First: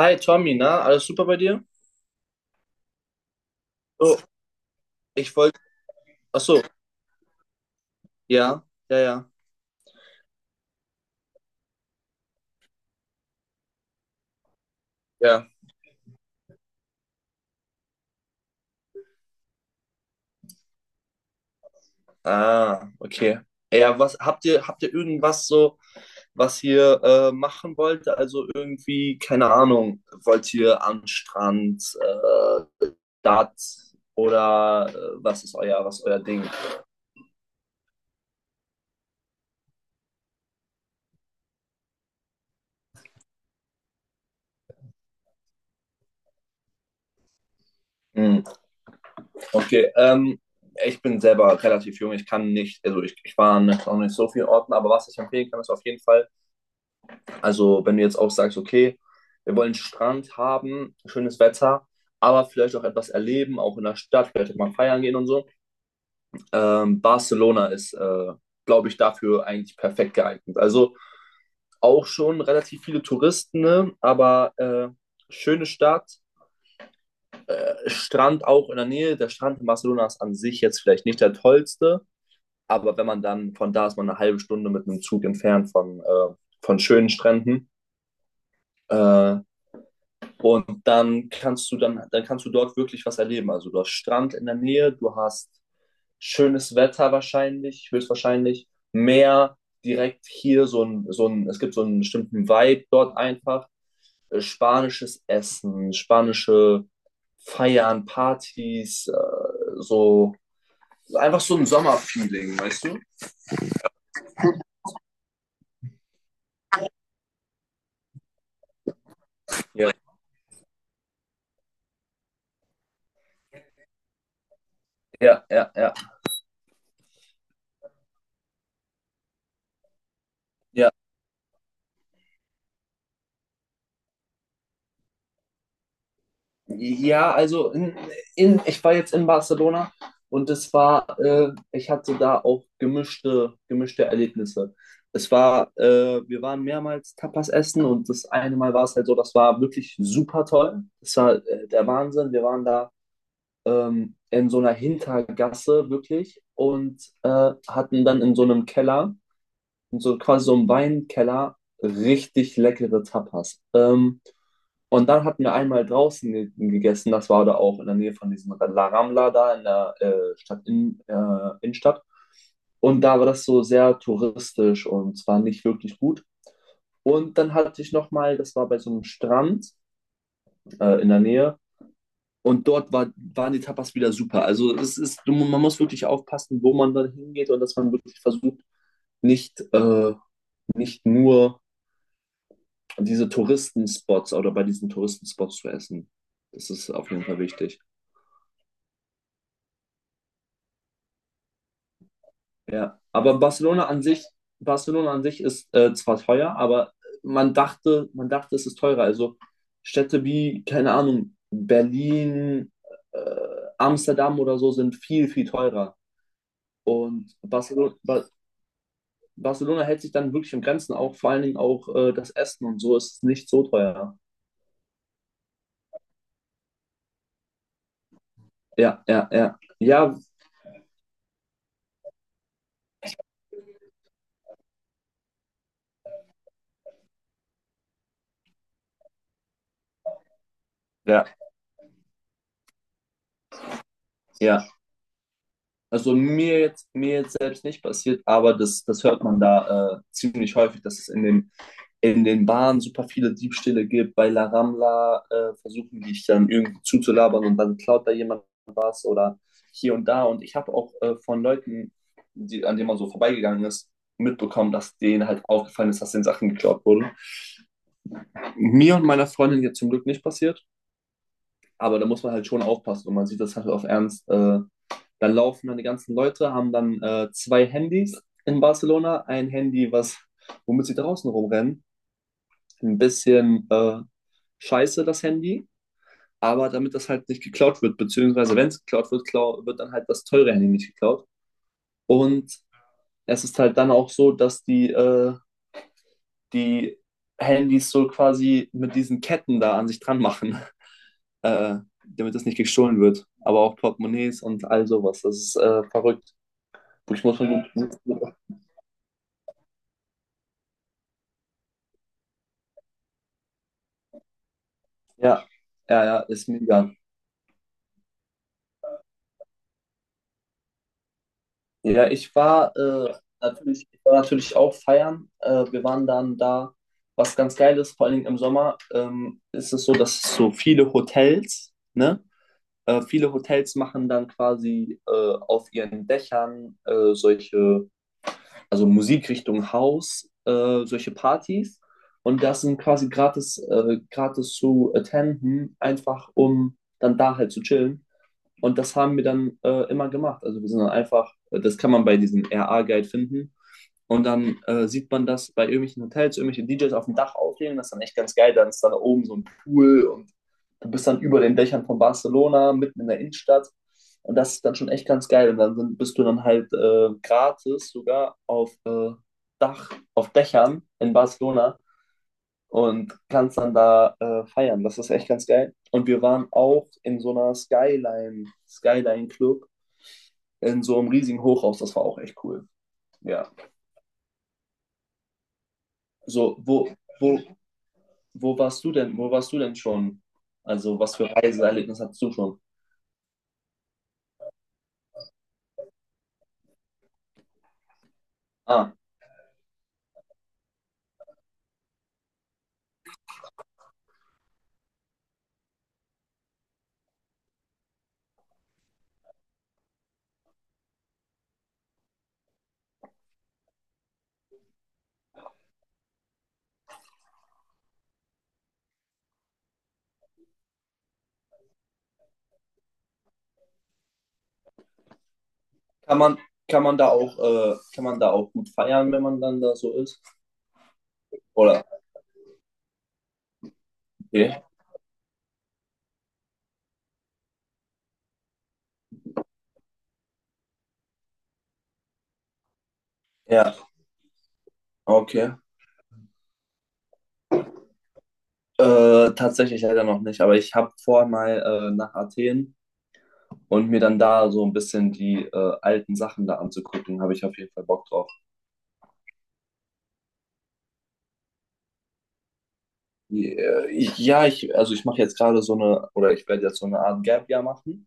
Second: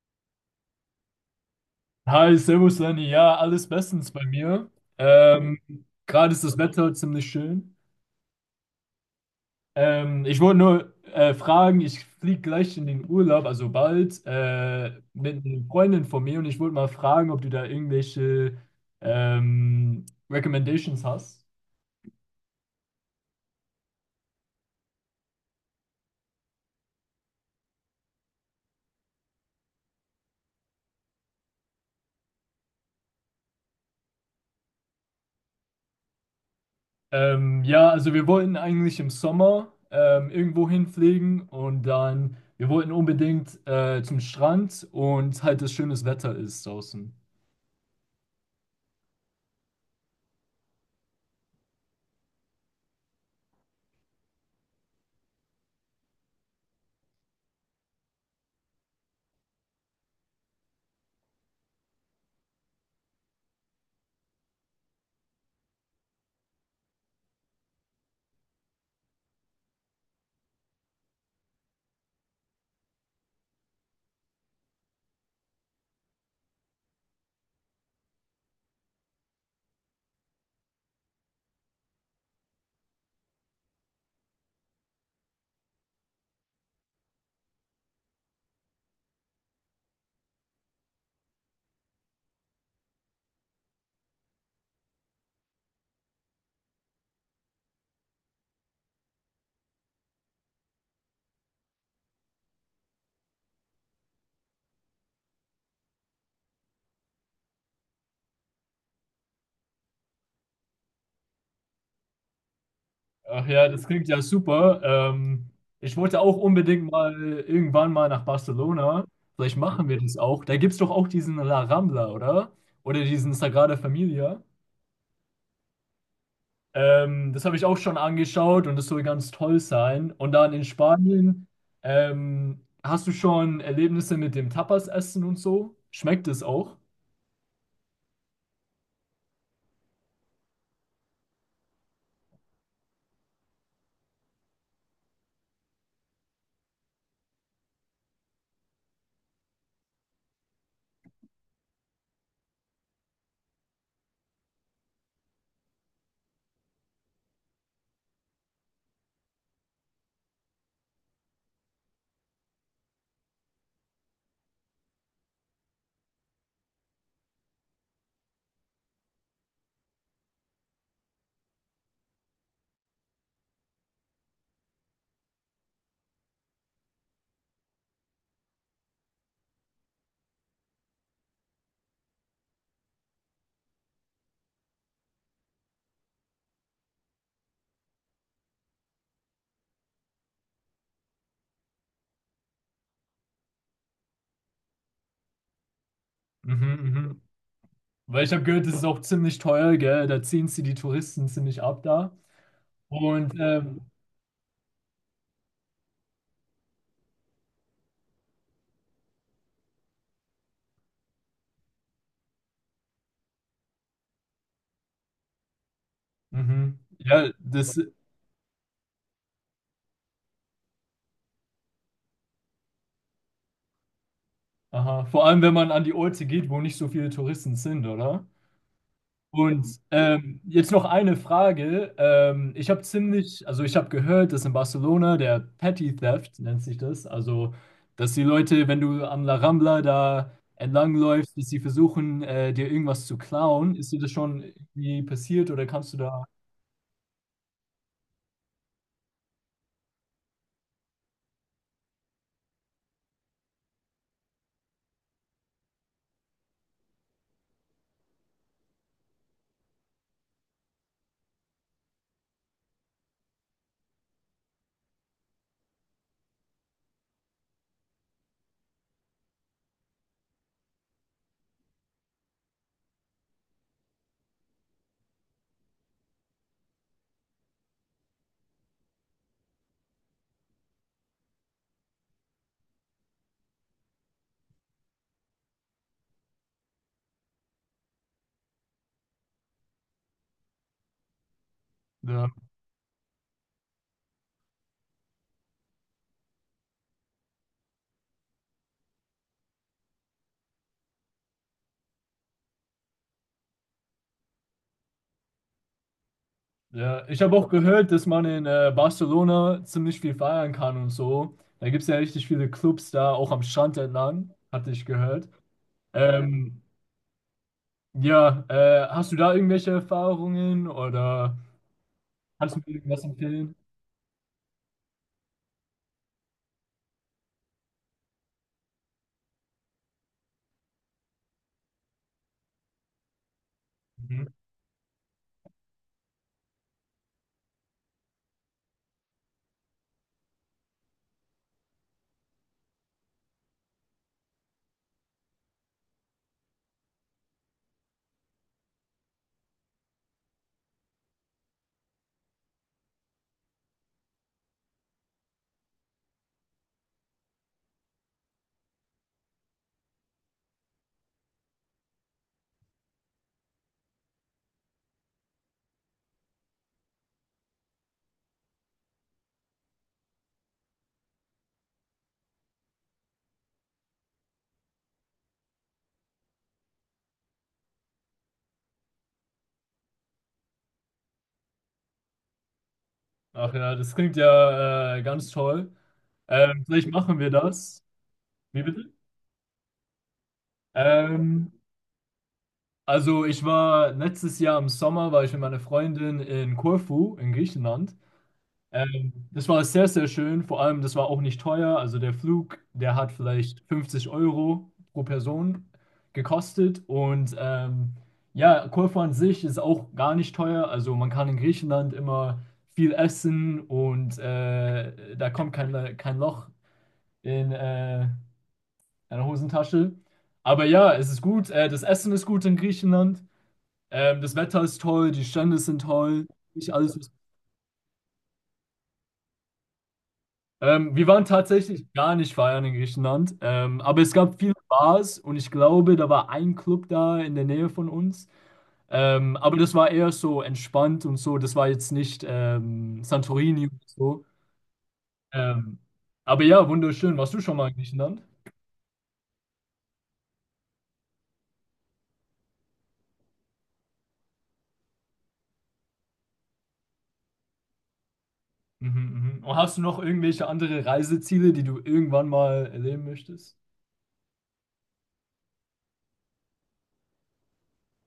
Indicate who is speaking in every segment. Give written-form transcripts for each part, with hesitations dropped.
Speaker 1: Hi Tommy, na, alles super bei dir?
Speaker 2: Hi, Servus Lenny. Ja, alles bestens
Speaker 1: Oh,
Speaker 2: bei mir.
Speaker 1: ich wollte.
Speaker 2: Ähm, Gerade
Speaker 1: Ach
Speaker 2: ist das
Speaker 1: so.
Speaker 2: Wetter ziemlich schön.
Speaker 1: Ja, ja, ja,
Speaker 2: Ich wollte nur fragen, ich fliege gleich in den Urlaub, also bald, mit
Speaker 1: ja.
Speaker 2: einer Freundin von mir, und ich wollte mal fragen, ob du da irgendwelche Recommendations hast.
Speaker 1: Ah, okay. Ja, habt ihr irgendwas so, was ihr machen wollt? Also irgendwie, keine Ahnung, wollt ihr an den Strand, dat oder was ist euer Ding?
Speaker 2: Ja, also wir wollten eigentlich im Sommer irgendwo hinfliegen, und dann, wir wollten unbedingt zum Strand, und halt das schönes Wetter ist draußen.
Speaker 1: Hm, okay, ich bin selber relativ jung, ich kann nicht, also ich war noch nicht so vielen Orten, aber was ich empfehlen kann, ist auf jeden Fall. Also, wenn du jetzt auch sagst, okay, wir wollen Strand haben, schönes Wetter, aber vielleicht auch etwas erleben, auch in der Stadt, vielleicht auch mal feiern gehen und so. Barcelona ist, glaube ich, dafür eigentlich perfekt geeignet. Also auch schon relativ viele Touristen, ne? Aber schöne Stadt, Strand auch in der Nähe. Der Strand in Barcelona ist an sich jetzt vielleicht nicht der tollste, aber wenn man dann von da ist, man eine halbe Stunde mit einem Zug entfernt von schönen Stränden. Äh, Und dann kannst du dort wirklich was erleben. Also du hast Strand in der Nähe, du hast schönes Wetter wahrscheinlich, höchstwahrscheinlich, Meer direkt hier, es gibt so einen bestimmten Vibe dort einfach. Spanisches Essen, spanische Feiern, Partys, so einfach so ein Sommerfeeling, weißt du?
Speaker 2: Ach ja, das klingt ja super. Ähm, Ich wollte auch unbedingt mal irgendwann mal nach Barcelona. Vielleicht machen
Speaker 1: Ja.
Speaker 2: wir das auch. Da gibt es doch auch diesen La Rambla, oder? Oder diesen Sagrada Familia.
Speaker 1: Ja, ja, ja.
Speaker 2: Das habe ich auch schon angeschaut und das soll ganz toll sein. Und dann in
Speaker 1: Ja.
Speaker 2: Spanien, hast du schon Erlebnisse mit dem Tapas-Essen und so? Schmeckt es auch?
Speaker 1: Ja, also ich war jetzt in Barcelona und es war, ich hatte da auch gemischte Erlebnisse. Es war, wir waren mehrmals Tapas essen und das eine Mal war es halt so, das war wirklich super toll. Das war der Wahnsinn. Wir waren da in so einer Hintergasse wirklich und hatten dann in so einem Keller und so quasi so im Weinkeller richtig leckere Tapas. Und dann hatten wir einmal draußen ge gegessen. Das war da auch in der Nähe von diesem La Ramla da in der Stadt in, Innenstadt. Und da war das so sehr touristisch und es war nicht wirklich gut. Und dann hatte ich nochmal, das war bei so einem Strand in der Nähe. Und dort waren die Tapas wieder super. Also es ist, man muss wirklich aufpassen, wo man dann hingeht und dass man wirklich versucht, nicht, nicht nur diese Touristenspots oder bei diesen Touristenspots zu essen.
Speaker 2: Mhm,
Speaker 1: Das ist auf
Speaker 2: mhm.
Speaker 1: jeden Fall wichtig.
Speaker 2: Weil ich habe gehört, das ist auch ziemlich teuer, gell? Da ziehen sie die Touristen ziemlich ab da.
Speaker 1: Ja,
Speaker 2: Und
Speaker 1: aber Barcelona an sich ist zwar teuer, aber man dachte, es ist teurer. Also Städte wie, keine Ahnung, Berlin, äh, Amsterdam oder so sind viel, viel teurer.
Speaker 2: mhm. Ja,
Speaker 1: Und
Speaker 2: das
Speaker 1: Barcelona hält sich dann wirklich in Grenzen, auch vor allen Dingen auch das Essen und so ist nicht so teuer.
Speaker 2: Aha, vor allem, wenn man an die Orte geht, wo nicht so viele Touristen sind, oder?
Speaker 1: Ja, ja, ja.
Speaker 2: Und
Speaker 1: Ja,
Speaker 2: jetzt noch eine Frage. Ich habe ziemlich, also ich habe gehört, dass in Barcelona der Petty Theft nennt sich das, also dass die Leute, wenn du an La Rambla da
Speaker 1: ja,
Speaker 2: entlangläufst, dass sie versuchen, dir irgendwas zu klauen. Ist dir das schon
Speaker 1: ja.
Speaker 2: irgendwie passiert oder kannst du
Speaker 1: Also
Speaker 2: da,
Speaker 1: mir jetzt selbst nicht passiert, aber das hört man da ziemlich häufig, dass es in den Bahnen super viele Diebstähle gibt. Bei La Ramla versuchen die dich dann irgendwie zuzulabern und dann klaut da jemand was oder hier und da. Und ich habe auch von Leuten, an denen man so vorbeigegangen ist, mitbekommen, dass denen halt aufgefallen ist, dass den Sachen geklaut wurden. Mir und meiner Freundin jetzt zum Glück nicht passiert, aber da muss man halt schon aufpassen und man sieht das halt auf Ernst. Dann laufen dann die ganzen Leute, haben dann zwei Handys in Barcelona. Ein Handy, womit sie draußen rumrennen. Ein bisschen scheiße, das Handy. Aber damit das halt nicht geklaut wird, beziehungsweise wenn es geklaut wird, klau wird dann halt das teure Handy nicht geklaut.
Speaker 2: da
Speaker 1: Und es ist halt dann auch so, dass die Handys so quasi mit diesen Ketten da an sich dran machen, äh, damit das nicht gestohlen wird. Aber auch Portemonnaies und all sowas. Das ist verrückt.
Speaker 2: Ja, ich
Speaker 1: Ich
Speaker 2: habe
Speaker 1: muss
Speaker 2: auch
Speaker 1: mal.
Speaker 2: gehört,
Speaker 1: Gut.
Speaker 2: dass man in Barcelona ziemlich viel feiern kann und so. Da gibt es ja richtig viele Clubs da, auch am Strand entlang, hatte ich gehört.
Speaker 1: Ja, ja, ja, ist
Speaker 2: Ähm,
Speaker 1: mega.
Speaker 2: ja, hast du da irgendwelche Erfahrungen oder
Speaker 1: Ja, ich
Speaker 2: kannst du mir
Speaker 1: war
Speaker 2: irgendwas empfehlen?
Speaker 1: natürlich auch feiern. Wir waren dann da, was ganz geil ist, vor allen Dingen im Sommer, ist es so, dass es so viele Hotels, ne? Viele Hotels machen
Speaker 2: Mhm.
Speaker 1: dann quasi auf ihren Dächern solche, also Musikrichtung House, solche Partys. Und das sind quasi gratis zu attenden, einfach um dann da halt zu chillen. Und das haben wir dann immer gemacht. Also wir sind dann einfach, das kann man bei diesem RA-Guide finden. Und dann sieht man das bei irgendwelchen Hotels, irgendwelche DJs auf dem Dach auflegen. Das ist dann echt ganz geil. Dann ist dann da oben so ein Pool und du bist dann über den Dächern von Barcelona, mitten in der Innenstadt. Und das ist dann schon echt ganz geil. Und dann bist du dann halt gratis sogar auf Dächern in Barcelona und kannst dann da feiern. Das ist echt ganz geil. Und wir waren auch in so einer Skyline Club, in so einem riesigen Hochhaus. Das war auch echt cool. Ja.
Speaker 2: Ach ja, das klingt ja ganz toll.
Speaker 1: So,
Speaker 2: Vielleicht machen wir
Speaker 1: wo,
Speaker 2: das.
Speaker 1: wo
Speaker 2: Wie
Speaker 1: warst du
Speaker 2: bitte?
Speaker 1: denn? Wo warst du denn schon? Also, was für
Speaker 2: Ähm,
Speaker 1: Reiseerlebnis hattest du schon?
Speaker 2: also ich war letztes Jahr im Sommer, war ich mit meiner Freundin in Korfu in Griechenland.
Speaker 1: Ah,
Speaker 2: Das war sehr, sehr schön. Vor allem, das war auch nicht teuer. Also der Flug, der hat vielleicht 50 € pro Person gekostet. Und ja, Korfu an sich ist auch gar nicht teuer. Also man kann in Griechenland immer viel essen, und da kommt kein Loch in eine Hosentasche. Aber ja, es ist gut. Das Essen ist gut in Griechenland. Das Wetter ist toll, die Strände sind
Speaker 1: kann
Speaker 2: toll.
Speaker 1: man,
Speaker 2: Nicht alles, was
Speaker 1: kann man da auch gut feiern, wenn man dann da so ist?
Speaker 2: Wir waren
Speaker 1: Oder?
Speaker 2: tatsächlich gar nicht feiern in Griechenland, aber es gab viele
Speaker 1: Okay.
Speaker 2: Bars und ich glaube, da war ein Club da in der Nähe von uns. Aber das war eher so entspannt und so, das war jetzt nicht Santorini
Speaker 1: Ja,
Speaker 2: und so.
Speaker 1: okay.
Speaker 2: Ähm, aber ja, wunderschön. Warst du schon mal in Griechenland?
Speaker 1: Tatsächlich leider noch nicht, aber ich habe vor, mal nach Athen und mir dann da so ein bisschen die alten Sachen da anzugucken, habe ich auf jeden Fall Bock drauf.
Speaker 2: Mhm, mhm. Und hast du noch irgendwelche andere Reiseziele, die du irgendwann mal erleben möchtest?
Speaker 1: Ja, also ich mache jetzt gerade so eine, oder ich werde jetzt so eine Art Gap Year machen.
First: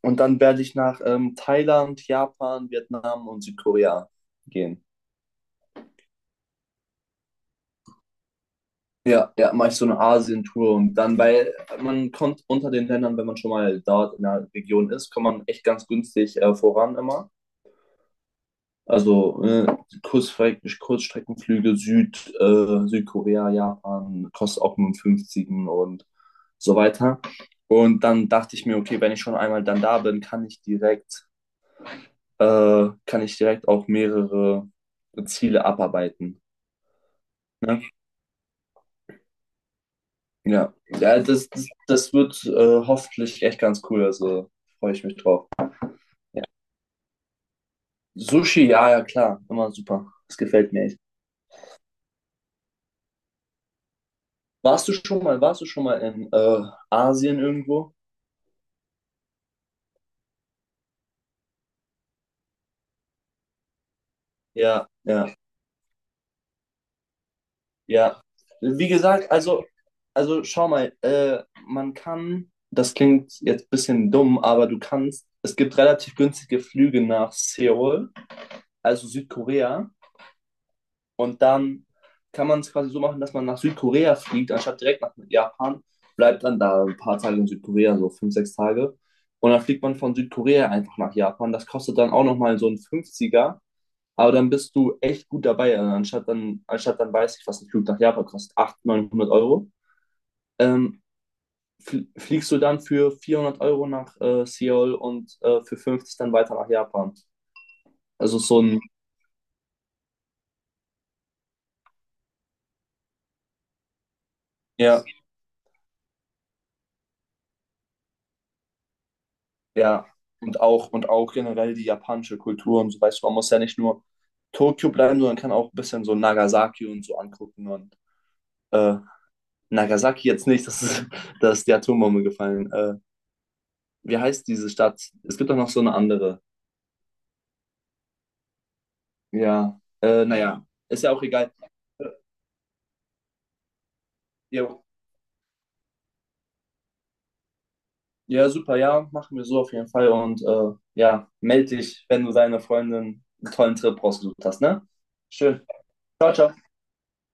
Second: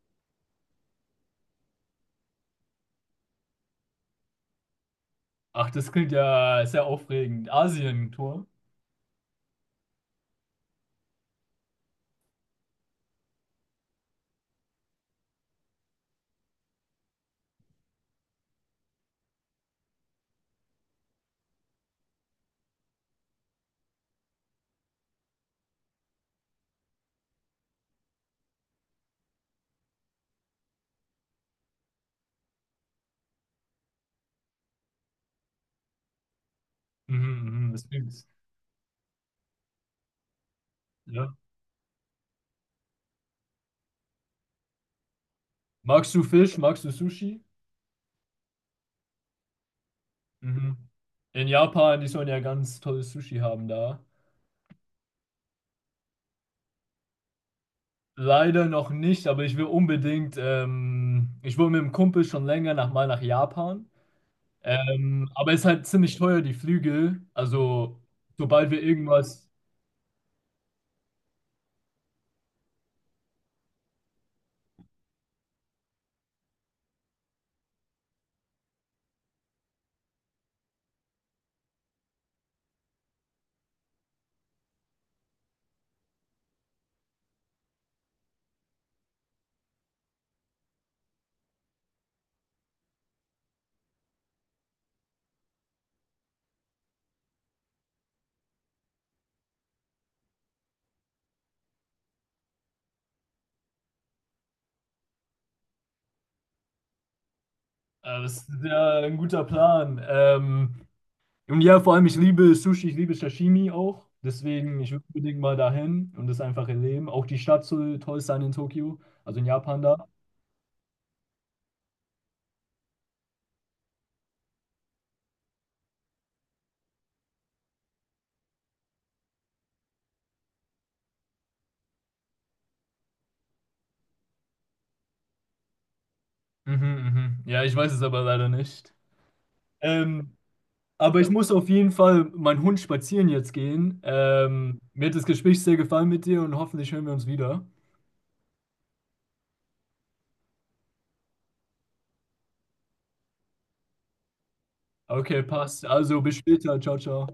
Speaker 1: Und dann werde ich nach Thailand, Japan, Vietnam und Südkorea gehen.
Speaker 2: Ach, das klingt ja sehr aufregend. Asien-Tour.
Speaker 1: Ja, ja, mache ich so eine Asien-Tour und dann, weil man kommt unter den Ländern, wenn man schon mal dort in der Region ist, kommt man echt ganz günstig voran immer. Also Kurzstreckenflüge Südkorea, Japan, kostet auch nur einen 50 und so weiter. Und dann dachte ich mir, okay, wenn ich schon einmal dann da bin, kann ich direkt auch mehrere Ziele abarbeiten.
Speaker 2: Mhm, mhm,
Speaker 1: Ne?
Speaker 2: das klingt.
Speaker 1: Ja. Ja,
Speaker 2: Ja.
Speaker 1: das wird hoffentlich echt ganz cool. Also freue ich mich drauf.
Speaker 2: Magst du
Speaker 1: Ja.
Speaker 2: Fisch? Magst du Sushi?
Speaker 1: Sushi, ja, ja, klar, immer super. Das gefällt
Speaker 2: Mhm.
Speaker 1: mir echt.
Speaker 2: In Japan, die sollen ja ganz tolles Sushi haben da.
Speaker 1: Warst du schon mal in Asien irgendwo?
Speaker 2: Leider noch nicht, aber ich will unbedingt, ich will mit dem Kumpel schon länger nach, mal nach Japan.
Speaker 1: Ja, ja,
Speaker 2: Aber es ist halt ziemlich teuer, die Flüge. Also,
Speaker 1: ja.
Speaker 2: sobald wir
Speaker 1: Wie gesagt,
Speaker 2: irgendwas,
Speaker 1: also schau mal, man kann, das klingt jetzt ein bisschen dumm, aber du kannst, es gibt relativ günstige Flüge nach Seoul, also Südkorea, und dann kann man es quasi so machen, dass man nach Südkorea fliegt, anstatt direkt nach Japan, bleibt dann da ein paar Tage in Südkorea, so fünf, sechs Tage, und dann fliegt man von Südkorea einfach nach Japan. Das kostet dann auch nochmal so ein Fünfziger. Aber dann bist du echt gut dabei. Also Anstatt dann weiß ich, was ein Flug nach Japan kostet, 800, 900 Euro, ähm, fliegst du dann für 400 € nach Seoul und für 50 dann weiter nach Japan. Also
Speaker 2: das ist
Speaker 1: so ein.
Speaker 2: ja ein guter Plan. Und ja, vor allem, ich liebe Sushi, ich liebe Sashimi auch. Deswegen, ich will
Speaker 1: Ja,
Speaker 2: unbedingt mal dahin und das einfach erleben. Auch die Stadt soll toll sein in Tokio, also in Japan
Speaker 1: ja,
Speaker 2: da.
Speaker 1: und auch generell die japanische Kultur und so, weißt du, man muss ja nicht nur Tokio bleiben, sondern kann auch ein bisschen so Nagasaki und so angucken und äh, Nagasaki jetzt nicht, das ist, da ist die Atombombe gefallen. Wie heißt diese Stadt? Es gibt doch noch so eine andere.
Speaker 2: Mhm, mhm. Ja, ich weiß es aber leider nicht.
Speaker 1: Ja,
Speaker 2: Ähm,
Speaker 1: naja, ist ja
Speaker 2: aber
Speaker 1: auch
Speaker 2: ich muss
Speaker 1: egal.
Speaker 2: auf jeden
Speaker 1: Äh,
Speaker 2: Fall meinen Hund spazieren jetzt gehen.
Speaker 1: Ja,
Speaker 2: Mir hat das Gespräch sehr gefallen mit dir und hoffentlich hören wir uns wieder.
Speaker 1: ja, super, ja, machen wir so auf jeden Fall. Und ja, melde dich, wenn du deine Freundin einen tollen Trip rausgesucht hast, ne?
Speaker 2: Okay,
Speaker 1: Schön.
Speaker 2: passt. Also
Speaker 1: Ciao,
Speaker 2: bis
Speaker 1: ciao.
Speaker 2: später. Ciao, ciao.